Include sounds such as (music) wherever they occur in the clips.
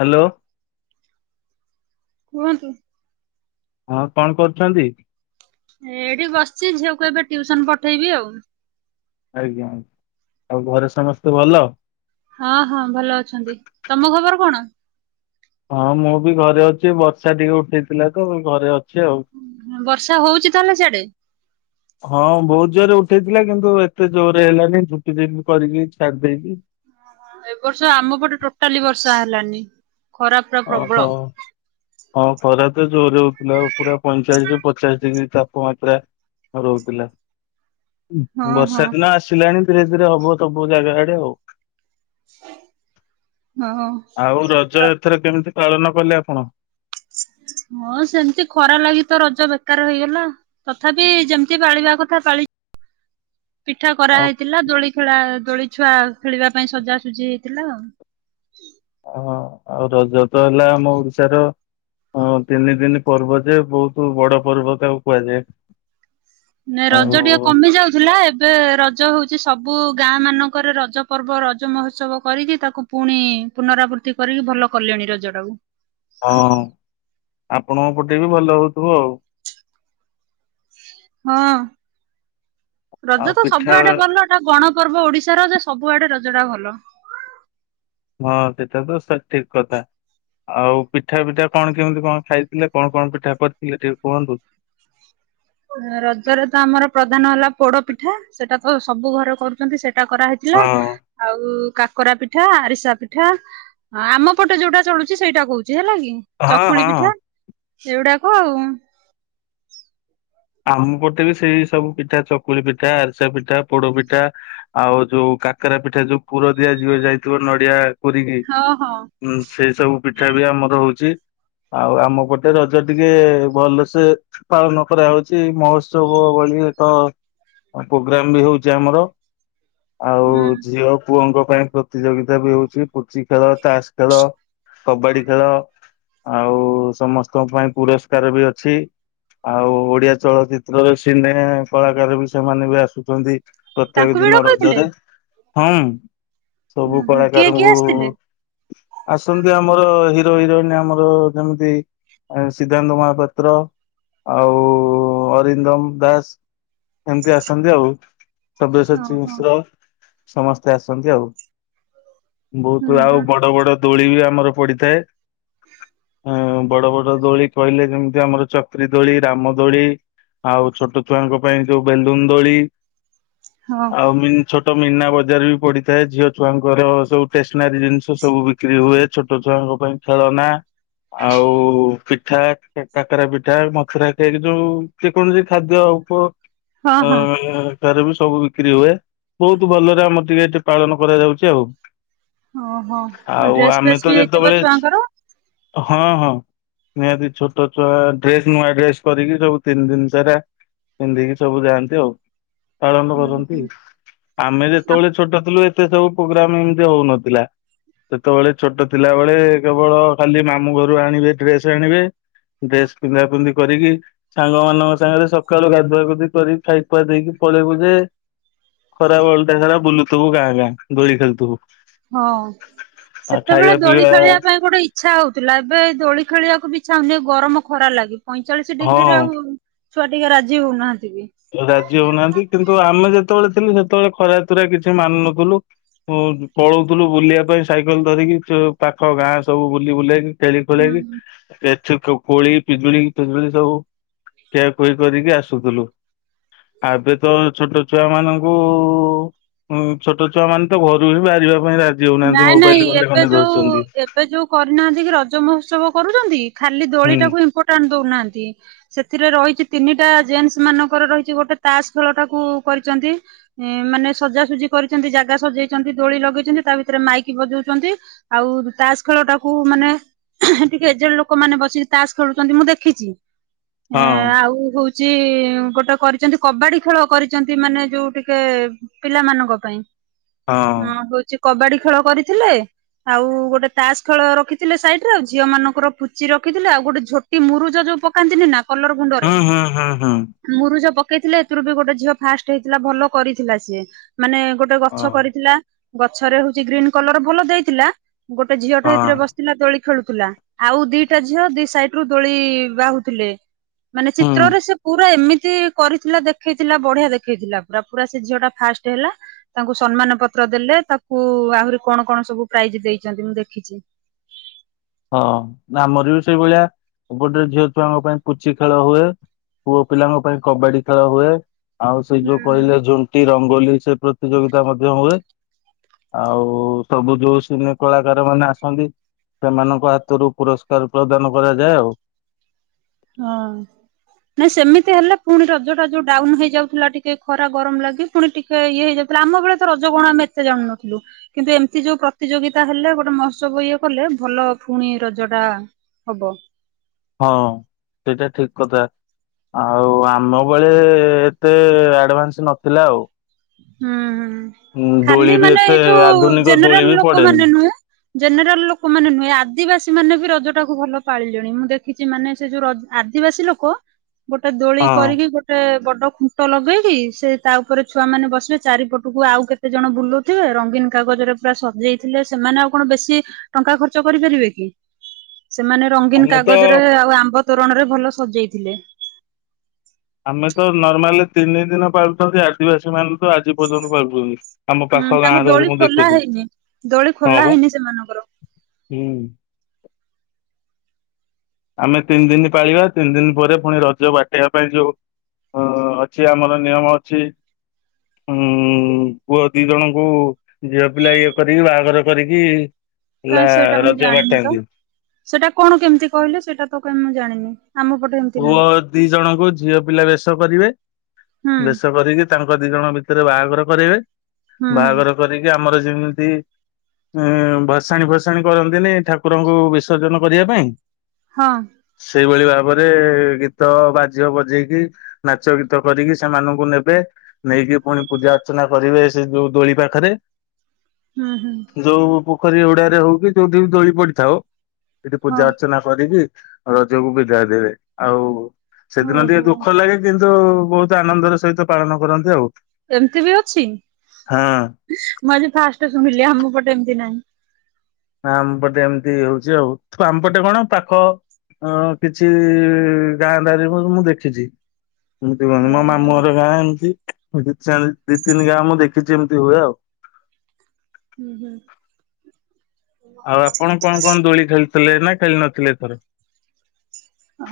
Hello. କୁହନ୍ତୁ। ହଁ କଣ କରୁଛନ୍ତି। ଏଇଠି ବସିଛି ଝିଅକୁ ଏବେ ଟିୟୁସନ୍ ପଠେଇବି ଆଉ। ଆଜ୍ଞା ଆଉ ଘରେ ସମସ୍ତେ ଭଲ। ହଁ ହଁ ଭଲ ଅଛନ୍ତି ତମ ଖବର କଣ। ହଁ ମୁଁ ବି ଘରେ ଅଛି ବର୍ଷା ଟିକେ ଉଠେଇଥିଲା ତ ଘରେ ଅଛି ଆଉ। ବର୍ଷା ହଉଚି ତାହେଲେ ସିଆଡେ। (inaudible) ହଁ ବହୁତ ଜୋରେ ଉଠେଇଥିଲା କିନ୍ତୁ ଏତେ ଜୋରେ ହେଲାନି ଝିପି ଝିପି କରିକି ଛାଡି ଦେଇଚି। ହଁ ଏ ବର୍ଷ ଆମ ପଟେ ଟୋଟାଲି ବର୍ଷା ହେଲାନି। ଖରା ପୁରା ପ୍ରବଳ। ଓହ। ହଁ ଖରା ତ ଜୋର ହଉଥିଲା ପୁରା ପଇଁଚାଳିଶ ପଚାଶ ଡିଗ୍ରୀ ତାପମାତ୍ରା ରହୁଥିଲା। ଉଁ ହଁ ହଁ ବର୍ଷା ଦିନ ଆସିଲାଣି ଧୀରେ ଧୀରେ ହବ ସବୁ ଜାଗା ଆଡେ ଆଉ। ହଁ। ଆଉ ରଜ ର- ଏଥର କେମିତି ପାଳନ କଲେ ଆପଣ। ହଁ ସେମିତି ଖରା ଲାଗି ତ ରଜ ବେକାର ହେଇଗଲା। ତଥାପି ଯେମିତି ପାଳିବା କଥା ପାଳି ପିଠା ଆଉ କରାହେଇଥିଲା ଦୋଳି ଖେଳା ଦୋଳି ଛୁଆ ଖେଳିବା ପାଇଁ ସଜାସୁଜି ହେଇଥିଲା ଆଉ। ହଁ ଆଉ ରଜ ତ ହେଲା ଆମ ଓଡିଶାର ହଁ ତିନି ଦିନି ପର୍ବ ଯେ ବହୁତ ବଡ ପର୍ବ ତାକୁ କୁହାଯାଏ। ନାଇଁ ରଜ ଟିଏ ଆଉ କମି ଯାଉଥିଲା। ଏବେ ରଜ ହଉଚି ସବୁ ଗାଁ ମାନଙ୍କରେ ରଜ ପର୍ବ ରଜ ମହୋତ୍ସବ କରିକି ତାକୁ ପୁଣି ପୁନରାବୃତ୍ତି କରିକି ଭଲ କଲେଣି ରଜ ଟାକୁ। ହଁ। ଆପଣଙ୍କ ପଟେ ବି ଭଲ ହଉଥିବ ଆଉ। ହଁ। ଆଉ ରଜ ତ ପିଠା ସବୁଆଡେ ଭଲ। ସେ ଗଣ ପର୍ବ ଓଡିଶାର ଯେ ସବୁଆଡେ ରଜଟା ଭଲ। ହଁ ସେଟା ତ ସେ ଠିକ କଥା। ଆଉ ପିଠା ପିଠା କଣ କେମିତି କଣ ଖାଇଥିଲେ? କଣ କଣ ପିଠା କରିଥିଲେ ଟିକେ କୁହନ୍ତୁ। ରଜରେ ତ ଆମର ପ୍ରଧାନ ହେଲା ପୋଡ ପିଠା। ସେଟା ତ ସବୁ ଘରେ କରୁଚନ୍ତି ସେଇଟା କରାହେଇ ହଁ ଥିଲା। ଆଉ କାକରା ପିଠା, ଆରିସା ପିଠା। ହଁ ଆମ ପଟେ ଯୋଉଟା ଚଳୁଚି ସେଇଟା କହୁଚି ହେଲା କି। ହଁ ଚକୁଳି ହଁ। ପିଠା ଏଇଉଗୁଡାକ ଆଉ। ଆମ ପଟେ ବି ସେଇ ସବୁ ପିଠା ଚକୁଳି ପିଠା, ଆରିସା ପିଠା, ପୋଡ ପିଠା। ଆଉ ଯୋଉ କାକରା ପିଠା ଯୋଉ ପୁର ଦିଆଯିବ ଯାଇଥିବ ନଡିଆ କୋରିକି। ହଁ ହଁ ହୁଁ ସେଇ ସବୁ ପିଠା ବି ଆମର ହଉଚି। ଆଉ ଆମ ପଟେ ରଜ ଟିକେ ଭଲସେ ପାଳନ କରାହଉଚି। ସେଇ ମହୋତ୍ସବ ଭଳି ଏକ ପ୍ରୋଗ୍ରାମ ବି ହଉଚି ଆମର। ଆଉ ହୁଁ ଝିଅ ପୁଅଙ୍କ ପାଇଁ ପ୍ରତିଯୋଗିତା ବି ହଉଚି। ପୁଚି ଖେଳ, ତାସ ଖେଳ, କବାଡି ଖେଳ। ଆଉ ସମସ୍ତଙ୍କ ପାଇଁ ପୁରସ୍କାର ବି ଅଛି। ଆଉ ଓଡିଆ ଚଳଚିତ୍ରରେ ସିନେ କଳାକାର ବି ସେମାନେ ବି ଆସୁଚନ୍ତି। ତାଙ୍କୁ ପ୍ରତ୍ୟେକ ବି ଦିନ ଡକଇଥିଲେ? ରଜରେ। ହଁଉଁ ହୁଁ ସବୁ ହୁଁ କିଏ କିଏ କଳାକାରଙ୍କୁ ଆସିଥିଲେ? ଆସନ୍ତି ଆମର ହିରୋ ହିରୋଇନ ଆମର ଯେମିତି ସିଦ୍ଧାନ୍ତ ମହାପାତ୍ର ଆଉ ଅରିନ୍ଦମ ଦାସ ଏମିତି ଆସନ୍ତି ଆଉ। ହଁ ସବ୍ୟସଚି ହଁ ମିଶ୍ର। ସମସ୍ତେ ଆସନ୍ତି ଆଉ। ହୁଁ ବହୁତ ଆଉ ହୁଁ ବଡ ବଡ ଦୋଳି ବି ଆମର ପଡିଥାଏ। ଉଁ ବଡ ବଡ ଦୋଳି କହିଲେ ଯେମିତି ଆମର ଚକ୍ରି ଦୋଳି, ରାମ ଦୋଳି। ଆଉ ଛୋଟ ଛୁଆଙ୍କ ପାଇଁ ଯୋଉ ବେଲୁନ ଦୋଳି। ହଁ ଆଉ ମି ଛୋ ତ ମୀନା ବଜାର ବି ପଡିଥାଏ ଝିଅ ଛୁଆଙ୍କର ସବୁ ଷ୍ଟେସନାରୀ ଜିନିଷ ସବୁ ବିକ୍ରି ହୁଏ। ଛୋଟ ଛୁଆଙ୍କ ପାଇଁ ଖେଳନା ଆଉ ପିଠା କେ କାକରା ପିଠା, ମଥୁରା କେକ ଯୋଉ ଯେ କୌଣସି ଖାଦ୍ୟ ଉପ ହଁ ହଁ ଆଁ କାରେ ବି ସବୁ ବିକ୍ରି ହୁଏ। ବହୁତ ଭଲରେ ଆମର ଟିକେ ଏଠି ପାଳନ କରାଯାଉଚି ଆଉ। ଓହୋ ଆଉ ଡ୍ରେସ୍ ଆମେ ଫ୍ରେସ୍ ତ ବି ହେଇଥିବ ଯେତେବେଳେ ଛୁଆଙ୍କର ହଁ ହଁ ନିହାତି ଛୋଟ ଛୁଆ। ଡ୍ରେସ୍ ନୂଆ ଡ୍ରେସ୍ କରିକି ସବୁ ତିନି ଦିନ ସାରା ପିନ୍ଧିକି ସବୁ ଯାଆନ୍ତି ଆଉ। ପାଳନ ହୁଁ କରନ୍ତି। ହୁଁ ଆମେ ଆ ଯେତେଳେ ଛୋଟ ଥିଲୁ ଏତେ ସବୁ ପ୍ରୋଗ୍ରାମ ଏମିତି ହଉନଥିଲା। ସେତେବେଳେ ଛୋଟ ଥିଲାବେଳେ କେବଳ ଖାଲି ମାମୁଁ ଘରୁ ଆଣିବେ ଡ୍ରେସ ଆଣିବେ। ଡ୍ରେସ ପିନ୍ଧା ପିନ୍ଧି କରିକି ସାଙ୍ଗ ମାନଙ୍କ ସାଙ୍ଗରେ ସକାଳୁ ଗାଧୁଆ ଗଧି କରି ଖାଇ ପଆ ଦେଇକି ପଳେଇବୁ ଯେ ଖରା ବେଳ ଟା ସାରା ବୁଲୁଥିବୁ ଗାଁ ଗାଁ ଦୋଳି ଖେଳୁଥିବୁ। ହଁ ଆଉ ସେତେବେଳେ ଖାଇବା ଦୋଳି ପିଇବା ଖେଳିବା ପାଇଁ ଗୋଟେ ଇଛ ଇ୍ଛା ହଉଥିଲା। ଏବେ ଦୋଳି ଖେଳିବାକୁ ବିଛ ହଉନି ଗରମ ଖରା ଲାଗେ ପଇଁଚାଳିଶ ଡିଗ୍ରୀରେ ହଁ ଆଉ ଛୁଆ ଟିକେ ରାଜି ହଉନାହାନ୍ତି ବି। ରାଜି ହଉନାହାନ୍ତି କିନ୍ତୁ ଆମେ ଯେତେବେଳେ ଥିଲୁ ସେତେବେଳେ ଖରା ତରା କିଛି ମାନୁ ନଥିଲୁ। ପଳଉଥିଲୁ ବୁଲିବା ପାଇଁ ସାଇକେଲ ଧରିକି। ପାଖ ଗାଁ ସବୁ ବୁଲି ବୁଲେଇକି। ଟେଲି ଖୁଲେଗି ହୁଁ ଏ ସେ କୋ କୋଳି ପିଜୁଳି ପିଜୁଳି ସବୁ ଖଠିଆକୁହି କରିକି ଆସୁଥିଲୁ। ଏବେ ତ ଛୋଟ ଛୁଆ ମାନଙ୍କୁ ଛୋଟ ଛୁଆ ମାନେ ତ ଘରୁ ହିଁ ବାହାରିବା ପାଇଁ ରାଜି ହଉନାହାନ୍ତି ନାଇଁ ମୋବାଇଲ ନାଇଁ ଖଣ୍ଡେ ଏବେ ଖଣ୍ଡେ ଯୋଉ ଧରୁଛନ୍ତି। ଏବେ ଯୋଉ କରିନାହାନ୍ତି କି ରଜ ମହୋତ୍ସବ କରୁଛନ୍ତି ଖାଲି ହୁଁ ଦୋଳିଟାକୁ ଇମ୍ପୋର୍ଟାଣ୍ଟ ଦଉନାହାନ୍ତି ସେଥିରେ ରହିଛି ତିନିଟା ଜେଣ୍ଟସ ମାନଙ୍କର ରହିଛି ଗୋଟେ ତାସ ଖେଳଟାକୁ କରିଛନ୍ତି ଏଁ ମାନେ ସଜାସଜି କରିଛନ୍ତି ଯାଗା ସଜେଇଛନ୍ତି ଦୋଳି ଲଗେଇଛନ୍ତି। ତା ଭିତରେ ମାଇକ ବଜଉଛନ୍ତି ଆଉ ତାସ ଖେଳଟାକୁ ମାନେ ଟିକେ ଏଜେଡ ଲୋକମାନେ ବସିକି ତାସ ଖେଳୁଛନ୍ତି ମୁଁ ଦେଖିଛି ଏ ହଁ ଆଉ ହଉ ଯେ ଗୋଟେ କରିଛନ୍ତି କବାଡି ଖେଳ କରିଛନ୍ତି ମାନେ ଯୋଉ ଟିକେ ପିଲାମାନଙ୍କ ପାଇଁ ହଁ ହଉଛି କବାଡି ଖେଳ କରିଥିଲେ। ଆଉ ଗୋଟେ ତାସ ଖେଳ ରଖିଥିଲେ ସାଇଡରେ ଆଉ ଝିଅ ମାନଙ୍କର ପୁଚି ରଖିଥିଲେ ଆଉ ଗୋଟେ ଝୋଟ ଝୋଟି ମୁରୁଜ ଯୋଉ ପକାନ୍ତିନି ନା କଲର ଗୁଣ୍ଡରେ ହୁଁ ହୁଁ ହୁଁ ହୁଁ। ମୁରୁଜ ପକେଇଥିଲେ ଏଥିରୁ ବି ଗୋଟେ ଝିଅ ଫାଷ୍ଟ ହେଇଥିଲା ଭଲ କରିଥିଲା ସିଏ ମାନେ ଗୋ ଗୋଟେ ଗଛ ହଁ କରିଥିଲା ଗଛରେ ହଉଛି ଗ୍ରୀନ୍ କଲର ଭଲ ଦେଇଥିଲା ଗୋଟେ ଝିଅଟେ ହଁ ସେଥିରେ ବ ଥିଲା ଦୋଳି ଖେଳୁଥିଲା ଆଉ ଦିଟା ଝିଅ ଦି ସାଇଡରୁ ଦୋଳି ବାହୁଥିଲେ। ମାନେ ହୁଁ ଚିତ୍ରରେ ସେ ପୁରା ଏମିତି କରିଥିଲା ଦେଖେଇଥିଲା ବଢିଆ ଦେଖେଇଥିଲା ପୁରା ପୁରା ସେ ଝିଅ ଟା ଫାଷ୍ଟ ହେଲା। ତାଙ୍କୁ ସମ୍ମାନ ପତ୍ର ଦେଲେ ତାକୁ ଆହୁରି କଣ କଣ ସବୁ ପ୍ରାଇଜ ଦେଇଛନ୍ତି ମୁଁ ଦେଖିଛି। ହଁ ଆମର ବି ସେଇଭଳିଆ ଗୋଟେ ଝିଅ ଛୁଆଙ୍କ ପାଇଁ ପୁଚି ଖେଳ ହୁଏ। ପୁଅ ପିଲାଙ୍କ ପାଇଁ କବାଡି ଖେଳ ହୁଏ ଆଉ ସେଇ ଯୋଉ ହୁଁ କହିଲେ ଯୋଉ ଝୋଟି ରଙ୍ଗୋଲି ସେ ପ୍ରତିଯୋଗିତା ମଧ୍ୟ ହୁଏ। ଆଉ ସବୁ ଯୋଉ ସିନେ କଳାକାର ମାନେ ଆସନ୍ତି। ସେମାନଙ୍କ ହାତରୁ ପୁରସ୍କାର ପ୍ରଦାନ କରାଯାଏ ଆଉ ହଁ। ନାଇଁ ସେମିତି ହେଲେ ପୁଣି ରଜଟା ଯୋଉ ଡାଉନ ହେଇଯାଉଥିଲା ଟିକେ ଖରା ଗରମ ଲାଗି ପୁଣି ଟିକେ ଇଏ ହେଇଯାଉଥିଲା ଆମ ବେଳେ ତ ରଜ କଣ ଆମେ ଏତେ ଜାଣୁନଥିଲୁ? କିନ୍ତୁ ଏମିତି ଯୋଉ ପ୍ରତିଯୋଗିତା ହେଲା ଗୋଟେ ମହୋତ୍ସବ ଇଏ କଲେ ଭଲ ଫୁଣି ରଜଟା ହବ। ହଁ ସେଇଟା ଠିକ କଥା। ଆଉ ଆମ ବେଳେ ଏତେ ଆଡଭାନ୍ସ ନଥିଲା ଆଉ ହୁଁ ଦୋଳି ଖାଲି ବି ମାନେ ଏତେ ଏ ଯୋଉ ଆଧୁନିକ ଦୋଳି ଜେନେରାଲ ବି ଲୋକ ପଡେନି ମାନେ ନୁହୁଁ ଜେନେରାଲ ଲୋକମାନେେ ନୁହେଁ ଆଦିବାସୀ ମାନେ ବି ରଜଟାକୁ ଭଲ ପାଳିଲେଣି ମୁଁ ଦେଖି ଚି ମାନେ ସେ ଯୋଉ ଆଦିବାସୀ ଲୋକ ଗୋଟେ ଦୋଳି ହଁ କରିକି ଗୋଟେ ବଡ ଖୁଣ୍ଟ ଲଗେଇକି ସେ ତା ଉପରେ ଛୁଆମାନେ ବସିବେ ଚାରିପଟକୁ ଆଉ କେତେ ଜଣ ବୁଲଉଥିବେ ରଙ୍ଗୀନ କାଗଜରେ ପୁରା ସଜେଇ ଥିଲେ ସେମାନେ ଆଉ କଣ ବେଶି ଟଙ୍କା ଖର୍ଚ୍ଚ କରିପାରିବେ କି ସେମାନେ ରଙ୍ଗୀନ ଆମେ ତ କାଗଜରେ ଆଉ ଆମ୍ବ ତୋରଣରେ ଭଲ ସଜେଇଥିଲେ। ଆମେ ତ ନର୍ମାଲି ତିନି ଦିନ ପାଳୁଛନ୍ତି ଆଦିବାସୀମାନେ ତ ଆଜି ପର୍ଯ୍ୟନ୍ତ ପାଳୁଛନ୍ତି। ଆମ ହୁଁ ପାଖ ତାଙ୍କ ଗାଁରେ ଦୋଳି ଏବେ ମୁଁ ଖୋଲା ଦେଖୁଛି ହେଇନି ଦୋଳି ହଁ ଖୋଲା ବା ହେଇନି ସେମାନଙ୍କର ହୁଁ। ଆମେ ତିନି ଦିନି ପାଳିବା ତିନି ଦିନି ପରେ ପୁଣି ରଜ ବାଟେଇବା ପାଇଁ ଯୋଉ ହଁ ଅଛି ଆମର ନିୟମ ଅଛି। ଉଁ ପୁଅ ଦି ଜଣଙ୍କୁ ଝିଅ ପିଲା ଇଏ କରିକି ବାହାଘର କରିକି କାଇଁ ହେଲା ମୁଁ ରଜ ଜାଣିନି ତ। ବାଟାନ୍ତି। ସେଇଟା କଣ କେମିତି କହିଲେ ସେଇଟା ତ କାଇଁ ମୁଁ ଜାଣିନି? ଆମ ପଟେ ଏ ପୁଅ ଦି ଜଣଙ୍କୁ ଝିଅ ପିଲା ବେଶ କରିବେ ହୁଁ ବେଶ କରିକି ତାଙ୍କ ଦି ଜଣଙ୍କ ଭିତରେ ବାହାଘର କରିବେ ହୁଁ ହୁଁ ବାହାଘର କରିକି ଆମର ଯେମିତି ଇଁ ଭସାଣି ଫସାଣି କରନ୍ତିନି ଠାକୁରଙ୍କୁ ବିସର୍ଜନ କରିବା ପାଇଁ। ହଁ। ସେଇଭଳି ଭା ପରେ ଗୀତ ବାଜିବ ବଜେଇକି ନାଚ ଗୀତ କରିକି ସେମାନଙ୍କୁ ନେବେ। ନେଇକି ପୁଣି ପୂଜା ଅର୍ଚ୍ଚନା କରିବେ ସେ ଯୋଉ ଦୋ ଦୋଳି ପାଖରେ। ହୁଁ ହୁଁ। ଯୋଉ ପୋଖରୀ ହୁଡାରେ ହଉ କିି ଯୋଉଠି ବି ଦୋଳି ପଡିଥାଉ ସେଠି ହଁ ପୂଜା ଅର୍ଚ୍ଚନା କରିକି ରଜକୁ ବିଦାୟ ଦେବେ ଆଉ ସେଦିନ ଓହୋ। ଟିକେ ଦୁଃଖ ଲାଗେ। କିନ୍ତୁ ବହୁତ ଆନନ୍ଦର ସହିତ ପାଳନ କରନ୍ତି ଆଉ। ଏମତି ବି ଅଛି ହଁ। ମୁଁ ଆଜି ଫାଷ୍ଟ ଶୁଣିଲି ଆମ ପଟେ ଏମିତି ନାହିଁ। ଆମପଟେ ଏମିତି ହଉଛି ଆଉ ଆମପଟେ କଣ ପାକ ଅଁ କିଛି ଗାଁ ଦାରି ମୁଁ ମୁଦେଖିଚି। ଏମତି ହଁ କୁହନି ମୋ ହଁ ମାମୁଁ ଘର ଗାଁ ଏମିତି। ଦି ଚାରି ଦି ତିନି ଗାଁ ମୁଁ ଦେଖିଚି ଏମିତି ହୁଏ ଆଉ। ହୁଁ ହୁଁ। ଆଉ ଆପଣ କଣ କଣ ଦୋଳି ଖେଳିଥିଲେ ନା ଖେଳି ନଥିଲେ ଏଥର?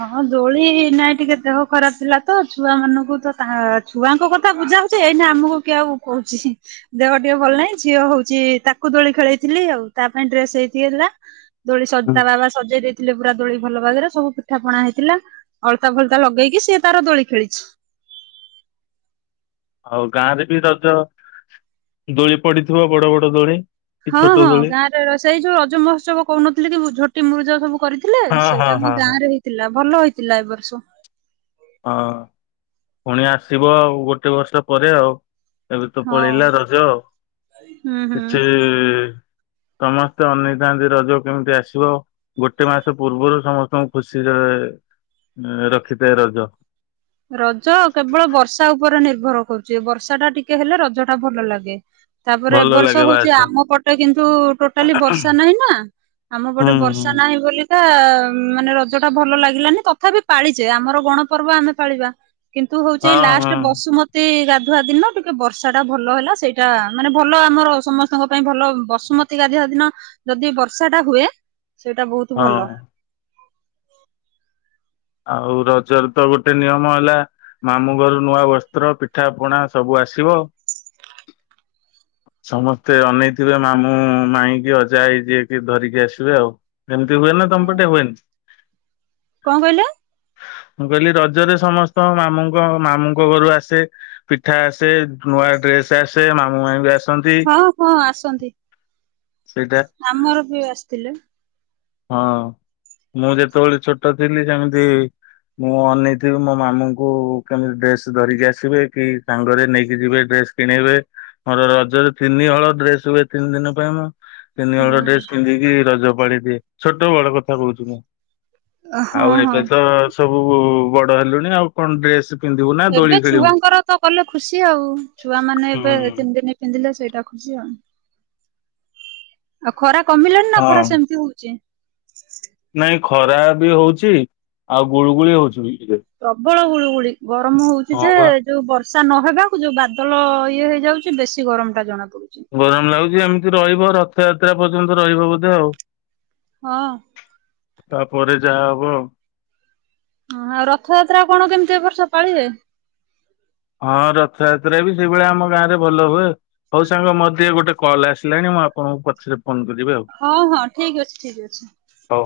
ହଁ ଦୋଳି ନାଇଁ ଟିକେ ଦେହ ଖରାପ ଥିଲା ତ ଛୁଆ ମାନଙ୍କୁ ତ ତା ଛୁଆଙ୍କ କଥା ବୁଝା ହଉଚି ଏଇନା ଆମକୁ କିଏ ଆଉ କହୁଚି। ଦେହ ଟିକେ ଭଲ ନାଇଁ ଝିଅ ହଉଚି ତାକୁ ଦୋଳି ଖେଳେଇଥିଲି ଆଉ ତା ପାଇଁ ଡ୍ରେସ ଏଇଟି ହେଲା। ଦୋଳି ହୁଁ। ସଜାରଆ ହେଲା ସଜେଇ ଦେଇଥିଲେ ପୁରା ଦୋଳି ଭଲ ଭାବରେ ସବୁ ପିଠାପଣା ହେଇଥିଲା ଅଳତା ଫଳତା ଲଗେଇକି ସିଏ ତାର ଦୋଳି ଖେଳିଚି। ଆଉ ଗାଁରେ ବି ରଜ ଦୋଳି ପଡିଥିବ ବଡ ବଡ ଦୋଳି। କି ହଁ ଛୋଟ ହଁ ଦୋଳି? ଗାଁରେ ସେଇ ଯଉ ରଜ ମହୋତ୍ସବ କହୁନଥିଲି କି ଝୋଟି ମୁରୁଜ ସବୁ କରି ଥିଲେ ହଁ ହଁ ସେଇଟା ଆମ ହଁ ଗାଁ ହଁ ରେ ହେଇଥିଲା ଭଲ ହେଇଥିଲା ଏ ବର୍ଷ। ହଁ ପୁଣି ଆସିବ ଆଉ ଗୋଟେ ବର୍ଷ ପରେ ଆଉ। ଏବେ ତ ହଁ ପଳେଇଲା ରଜ ହୁଁ ହୁଁ। କିଛି ସମସ୍ତେ ଅନେଇଥାନ୍ତି ରଜ କେମିତି ଆସିବ। ଗୋଟେ ମାସ ପୂର୍ବରୁ ସମସ୍ତଙ୍କୁ ଖୁସିରେ ଏ ରଖିଥାଏ ରଜ। ରଜ କେବଳ ବର୍ଷା ଉପରେ ନିର୍ଭର କରୁଛି ବର୍ଷା ଟା ଟିକେ ହେଲେ ରଜ ଟା ଭଲ ଲାଗେ। ତାପରେ ଭଲ ଏବ ବର୍ଷ ଲାଗେ ହଉଛି ବାସ ଆମ ପଟେ କିନ୍ତୁ ଟୋଟାଲି ବର୍ଷା ନାହିଁ ନା। ଆମ ପଟେ ହୁଁ ବର୍ଷା ହୁଁ। ନାହିଁ ବୋଲି। ମାନେ ରଜ ଟା ଭଲ ଲାଗିଲାନି ତଥାପି ପାଳିଛେ ଆମର ଗଣପର୍ବ ଆମେ ପାଳିବା। କିନ୍ତୁ ହଉଚିଏଇ ହଁ ହଁ ଲାଷ୍ଟ ବସୁମ ତି ଗାଧୁଆ ଦିନ ଟିକେ ବର୍ଷା ଟା ଭଲ ହେଲା ସେଇଟା ମାନେ ଭଲ ଆମର ସମସ୍ତଙ୍କ ପାଇଁ ଭଲ ବସୁମତୀ ତି ଗାଧୋଇବା ଦିନ ଯଦି ବର୍ଷା ଟା ହୁଏ ସେଇଟା ବହୁତ ହଁ ଭଲ। ଆଉ ରଜରେ ତ ଗୋଟେ ନିୟମ ହେଲା ମାମୁଁ ଘରୁ ନୂଆ ବସ୍ତ୍ର ପିଠା ପଣା ସବୁ ଆସିବ। ସମସ୍ତେ ଅନେଇଥିବେ ମାମୁଁ ମାଇଁକି ଅଜାଆଈ ଯିଏ କି ଧରିକି ଆସିବେ ଆଉ। ଏମିତି ହୁଏନା ତମ ପଟେ ହୁଏନି? କଁ କହିଲେ? ମୁଁ କହିଲି ରଜରେ ସମସ୍ତ ମାମୁଙ୍କ ମାମୁଁଙ୍କ ଘରୁ ଆସେ। ପିଠା ଆସେ ନୂଆ ଡ୍ରେସ୍ ଆସେ ମାମୁଁ ମାଇଁ ବି ଆସ ହଁ -ହଁ ଆସନ୍ତି ସେଇଟା ଆମର ବି ଆସିଥିଲେ। ହଁ ମୁଁ ଯେତେବେଳେ ଛୋଟ ଥିଲି ସେମିତି ମୁଁ ଅନେଇଥିବି ମୋ ମାମୁଁଙ୍କୁ କେମିତି ଡ୍ରେସ୍ ଧରିକି ଆସିବେ କି ସାଙ୍ଗରେ ନେଇକି ଯିବେ ଡ୍ରେସ୍ କିଣେଇବେ ମୋର ରଜରେ ତିନି ହଳ ଡ୍ରେସ୍ ହୁଏ ତିନି ଦିନ ପାଇଁ ମୁଁ ତିନି ହଳ ହୁଁ। ଡ୍ରେସ୍ ପିନ୍ଧିକି ରଜ ପାଳି ଦିଏ। ଛୋଟ ବଳ କଥା କହୁଚି ମୁଁ। ଅ- ହଁ ଆଉ -ହଁ। ଏବେ ତ ସବୁ ବଡ ହେଲୁଣି ଆଉ କଣ ଡ୍ରେସ୍ ଏବେ ଛୁଆଙ୍କର ତ କଲେ ଖୁସି ଆଉ ଛୁଆମାନେ ଏବେ ହୁଁ ତିନି ଦିନି ପିନ୍ଧିଲେ ସେଇଟା ଖୁସି ଆଉ। ଆଉ ଖରା କମିଲାଣି ନା ହଁ ଖରା ସେମିତି ହଉଚି? ନାଇଁ ଖରା ବି ହଉଚି ଆଉ ଗୁଳୁଗୁଳି ହଉଚି ବି ଟିକେ ପ୍ରବଳ ଗୁଳୁଗୁଳି ଗରମ୍ ହଉଚି ହଁ ଯେ ବା ଏ ବର୍ଷା ନହେବାକୁ ଯୋଉ ବାଦଲ ଇଏ ହେଇଯାଉଚି ବେଶୀ ଗରମ୍ ଟା ଜଣା ପଡୁଚି। ଗରମ୍ ଲାଗୁଚି ଏମିତି ରହିବ ରଥଯାତ୍ରା ପର୍ଯ୍ୟନ୍ତ ରହିବ ବୋଧେ ଆଉ। ହଁ। ତାପରେ ଯାହା ହବ ଆଉ। ହଁ ଆଉ ରଥଯାତ୍ରା କଣ କେମିତି ଏବର୍ଷ ପାଳିବେ? ହଁ ରଥଯାତ୍ରା ବି ସେଇଭଳିଆ ଆମ ଗାଁ ରେ ଭଲ ହୁଏ। ହଉ ସାଙ୍ଗ ମର୍ ଟିକେ ଗୋଟେ କଲ୍ ଆସିଲାଣି ମୁଁ ଆପଣଙ୍କୁ ପଛରେ ଫୋନ୍ କରିବି ଆଉ। ହଁ ହଁ ଠିକ୍ ଅଛି ଠିକ୍ ଅଛି। ହଉ।